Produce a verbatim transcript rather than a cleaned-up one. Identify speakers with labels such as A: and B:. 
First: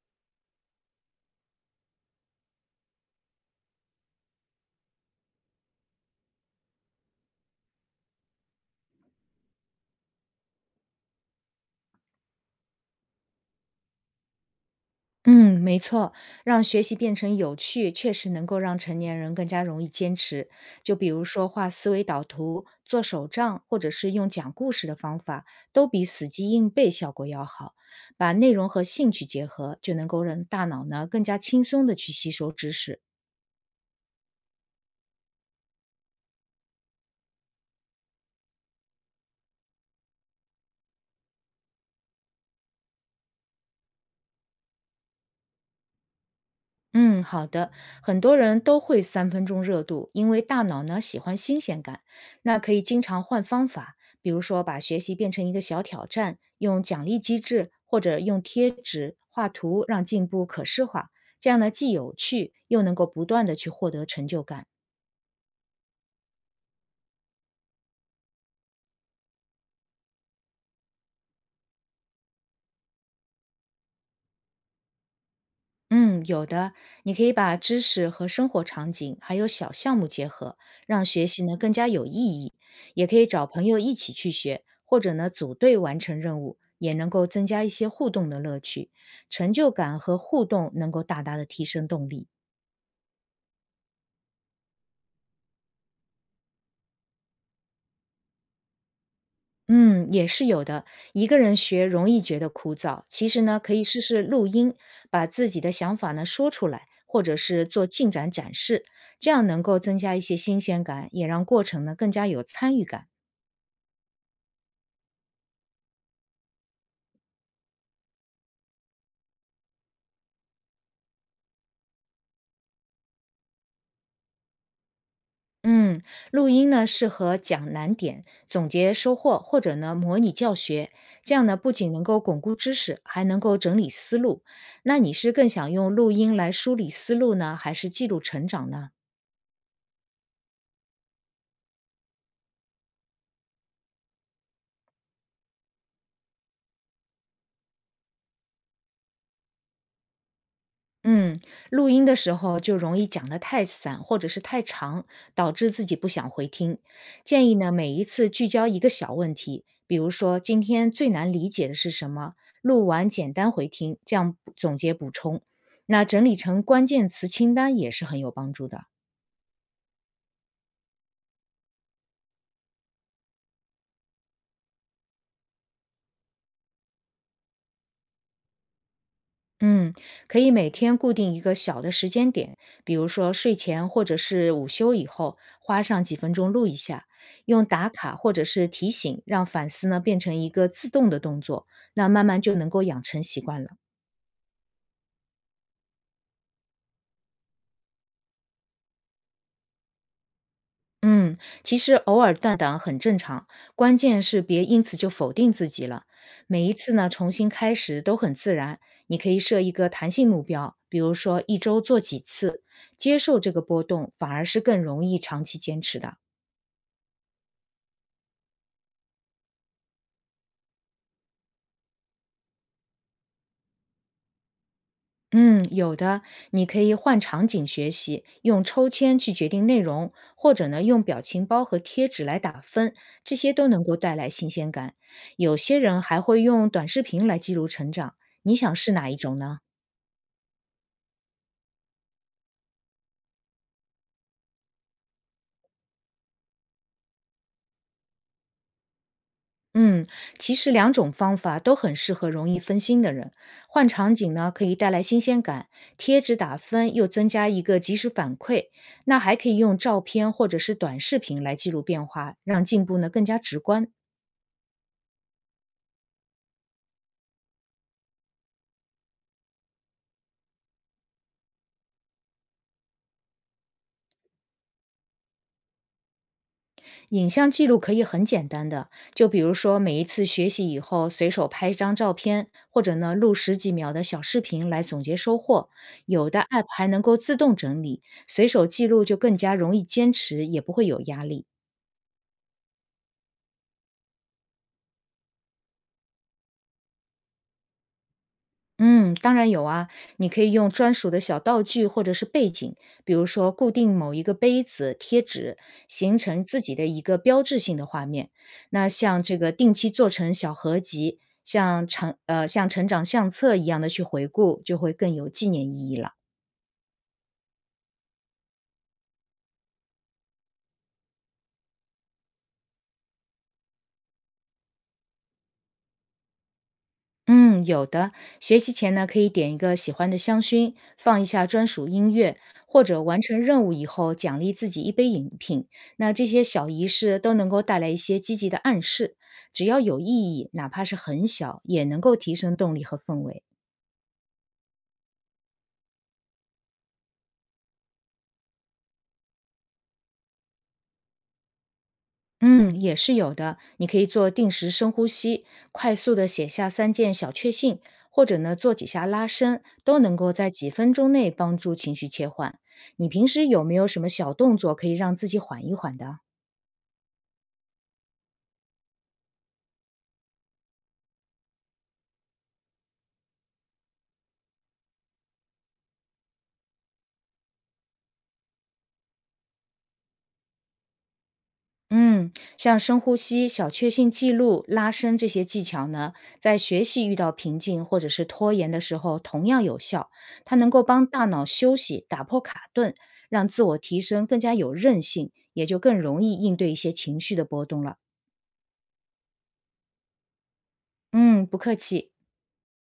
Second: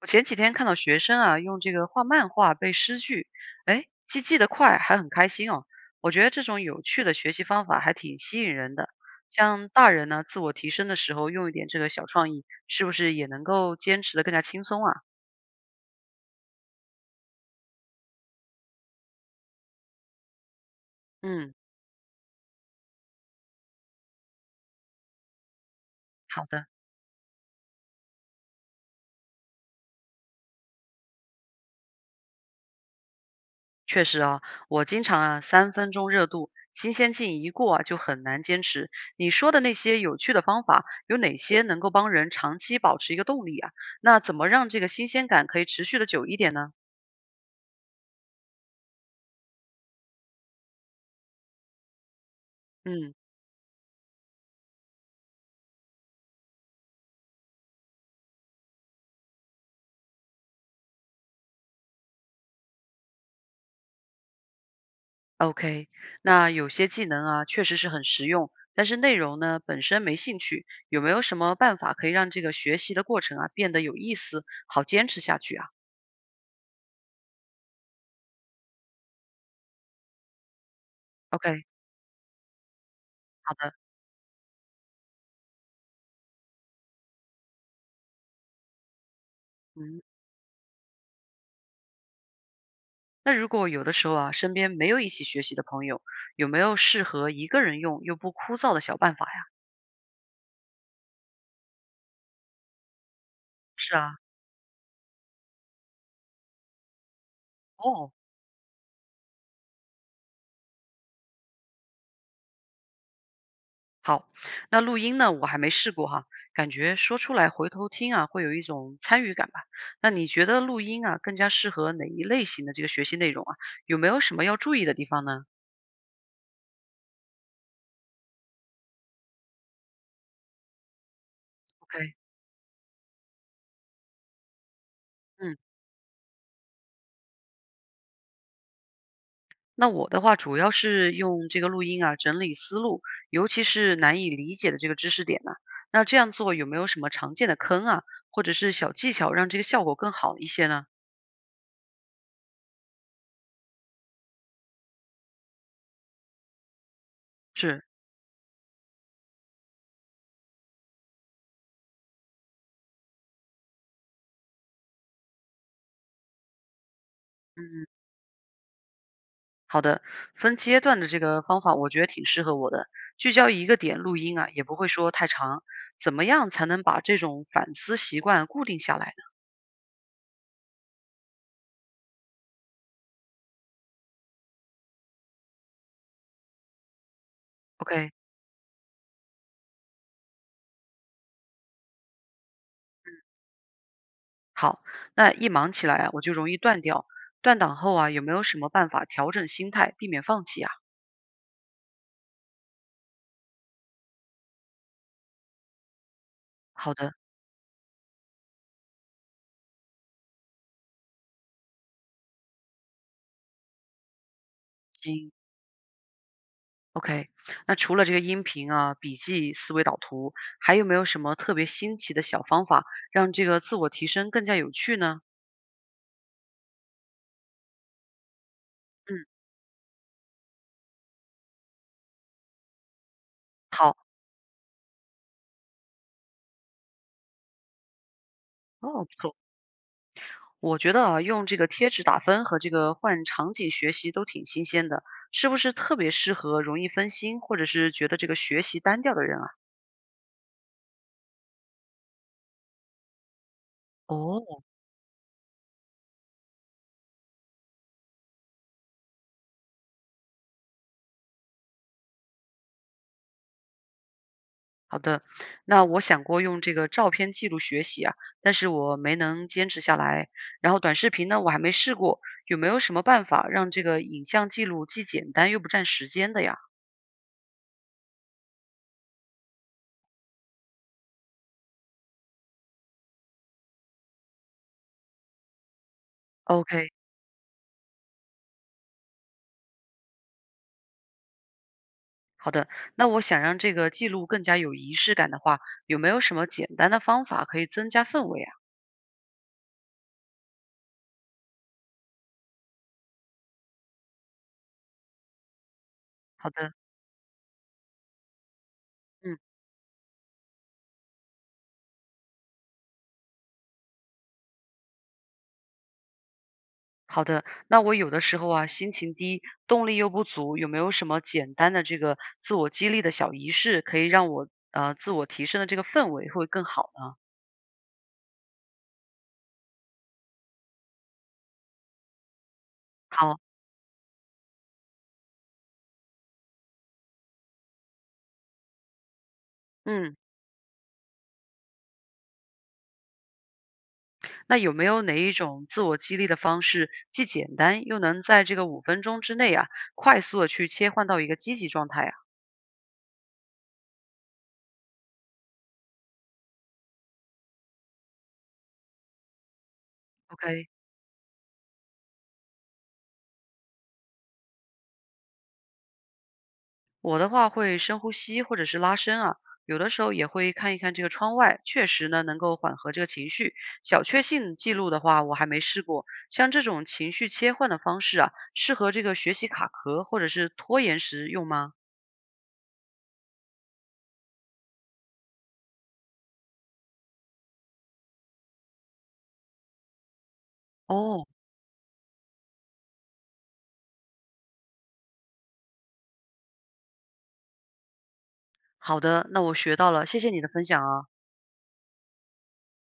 A: 我前几天看到学生啊，用这个画漫画背诗句，哎，既记得快，还很开心哦。我觉得这种有趣的学习方法还挺吸引人的。像大人呢，自我提升的时候用一点这个小创意，是不是也能够坚持的更加轻松啊？
B: 嗯，没错，让学习变成有趣，确实能够让成年人更加容易坚持。就比如说
A: 嗯，
B: 画思维导图、做手账，或者是用讲故事的方法，都比死
A: 好
B: 记
A: 的，
B: 硬背效果要好。把内容和兴趣结合，就能够让大脑呢更加轻松的去吸收知识。
A: 确实啊，我经常啊三分钟热度，新鲜劲一过啊就很难坚持。你说的那些有趣的方法，有哪些能够帮人长期保持一个动力啊？那怎么让这个新鲜感可以持续的久一点呢？
B: 嗯，好的。很多人都会三分钟热度，因为大脑呢喜欢新鲜感。那可以经
A: 嗯。
B: 常换方法，比如说把学习变成一个小挑战，用奖励机制或者用贴纸、画图让进步可视化。这样呢，既有趣又能够不断的去获得成就感。
A: OK，那有些技能啊，确实是很实用，但是内容呢本身没兴趣，有没有什么办法可以让这个学习的过程啊变得有意思，好坚持下去啊
B: 嗯，有的，你可以把知识和生活场景还有小项目结合，让学习呢
A: ？OK，
B: 更加有意义。也可以找
A: 好
B: 朋
A: 的，
B: 友一起去学，或者呢组队完成任务，也能够增加一些互动的乐趣，成就感
A: 嗯，
B: 和互动能够大大的提升动力。
A: 那如果有的时候啊，身边没有一起学习的朋友，有没有适合一个人用又不枯燥的小办法呀？
B: 嗯，也是有的。一个人学容易觉得枯燥，其实呢，可以
A: 是
B: 试
A: 啊，
B: 试录音，把自己的想法呢说出来，或者是做进
A: 哦。
B: 展展示，这样能够增加一些新鲜感，也让过程呢更加有参与感。
A: 好，那录音呢，我还没试过哈，感觉说出来回头听啊，会有一种参与感吧。那你觉得录音啊，更加适合哪一类型的这个学习内容啊？有没有什么要注意的地方呢
B: 嗯，录音呢适合讲难点、总结收获，或者呢模拟教学，这样呢不仅能
A: ？OK，
B: 够巩固知识，还能够整理思路。那你是更
A: 嗯，
B: 想用录音来梳理思路呢，还是记录成长呢？
A: 那我的话主要是用这个录音啊，整理思路，尤其是难以理解的这个知识点呢、那这样做有没有什么常见的坑啊，或者是小技巧，让这个效果更好一些呢？
B: 嗯，录音的时候就容易讲得太散或者是太长，导致自己不想回听。建议呢，
A: 是，
B: 每一次聚焦一个小问题，比如说今天最难理解的是什么，录完简单回听，这样总结补充。那整理成关键词清单也
A: 嗯。
B: 是很有帮助的。
A: 好的，分阶段的这个方法，我觉得挺适合我的。聚焦一个点录音啊，也不会说太长。怎么样才能把这种反思习惯固定下来呢
B: 嗯，可以每天固定一个小的时间点，比如说睡前或者是午休以后，花上几分钟录一下，用打
A: ？OK，
B: 卡或者是提醒，让反思呢变成一个自动的动作，那慢慢就能够养成习惯了。
A: 好，那一忙起来啊，我就容易断掉。断档后啊，有没有什么办法调整心态，避免放弃啊？
B: 嗯，其实偶尔断档很正常，关键是别因此就否定自己了。每一次
A: 好
B: 呢
A: 的，
B: 重新开始都很自然，你可以设一个弹性目标，比如说一周做几次，接受这个波动，反而是更容易
A: 行
B: 长期坚持的。
A: ，OK。那除了这个音频啊、笔记、思维导图，还有没有什么特别新奇的小方法，让这个自我提升更加有趣呢？
B: 嗯，有的，你可以换场景学习，用抽签
A: 嗯，
B: 去决定内容，或者呢用表情包和贴纸来打分，这些都能够
A: 好，
B: 带来新鲜感。有些人还会用短视频来记录成长，你想试
A: 哦，
B: 哪
A: 不
B: 一
A: 错。
B: 种呢？
A: 我觉得啊，用这个贴纸打分和这个换场景学习都挺新鲜的，是不是特别适合容易分心或者是觉得这个学习单调的人啊？
B: 嗯，其实两种方法都很适合容易分心的人。换场景
A: 哦，
B: 呢，可以带来新鲜感；贴纸打分又增加一个及时反馈。那还可以用照片或者是短视频来记录变化，让进步呢更加直观。
A: 好的，那我想过用这个照片记录学习啊，但是我没能坚持下来。然后短视频呢，我还没试过，有没有什么办法让这个影像记录既简单又不占时间的呀
B: 影像记录可以很简单的，就比如说每一次学习以后，随手拍一张照片，或者呢录十几秒的小视频来总结收获。有的 A P P 还
A: ？OK，
B: 能够自动整理，随手记录就更加容易坚持，也不会有压力。
A: 好的，那我想让这个记录更加有仪式感的话，有没有什么简单的方法可以增加氛围啊？
B: 嗯，当然有啊，你可以用专属的小道具或者是背景，比如说固定某一个杯子、贴纸，形成
A: 好
B: 自
A: 的，
B: 己的一个标志性的画面。那像这
A: 嗯。
B: 个定期做成小合集，像成呃像成长相册一样的去回顾，就会更有纪念意义了。
A: 好的，那我有的时候啊，心情低，动力又不足，有没有什么简单的这个自我激励的小仪式，可以让我呃自我提升的这个氛围会更好呢？
B: 嗯，有的。学习前呢，可以点一个喜欢的香薰，放一下专属音乐，或者完成
A: 好，
B: 任务以后奖励自己一杯饮品。那这些小仪式都能够带来一些积极的暗示，只要有意
A: 嗯，
B: 义，哪怕是很小，也能够提升动力和氛围。
A: 那有没有哪一种自我激励的方式，既简单又能在这个五分钟之内啊，快速的去切换到一个积极状态啊
B: 嗯，也是有的。你可以做定时深呼吸，快速的写下三件小确幸，或者呢做几下拉伸，都能够在
A: ？OK，
B: 几分钟内帮助情绪切换。你平时有没有什么小动作可以让自己缓一缓的？
A: 我的话会深呼吸或者是拉伸啊，有的时候也会看一看这个窗外，确实呢能够缓和这个情绪。小确幸记录的话，我还没试过。像这种情绪切换的方式啊，适合这个学习卡壳或者是拖延时用吗？
B: 嗯，像深呼吸、小确幸记录、拉伸这些技巧呢，在学习遇到瓶颈或者是拖延的时候，同样有效。它能够帮大
A: 哦，
B: 脑休息，打破卡顿，让自我提升更加有韧性，也就更容易应对一些情绪的波动了。
A: 好的，那我学到了，谢谢你的分享啊。
B: 嗯，不客气。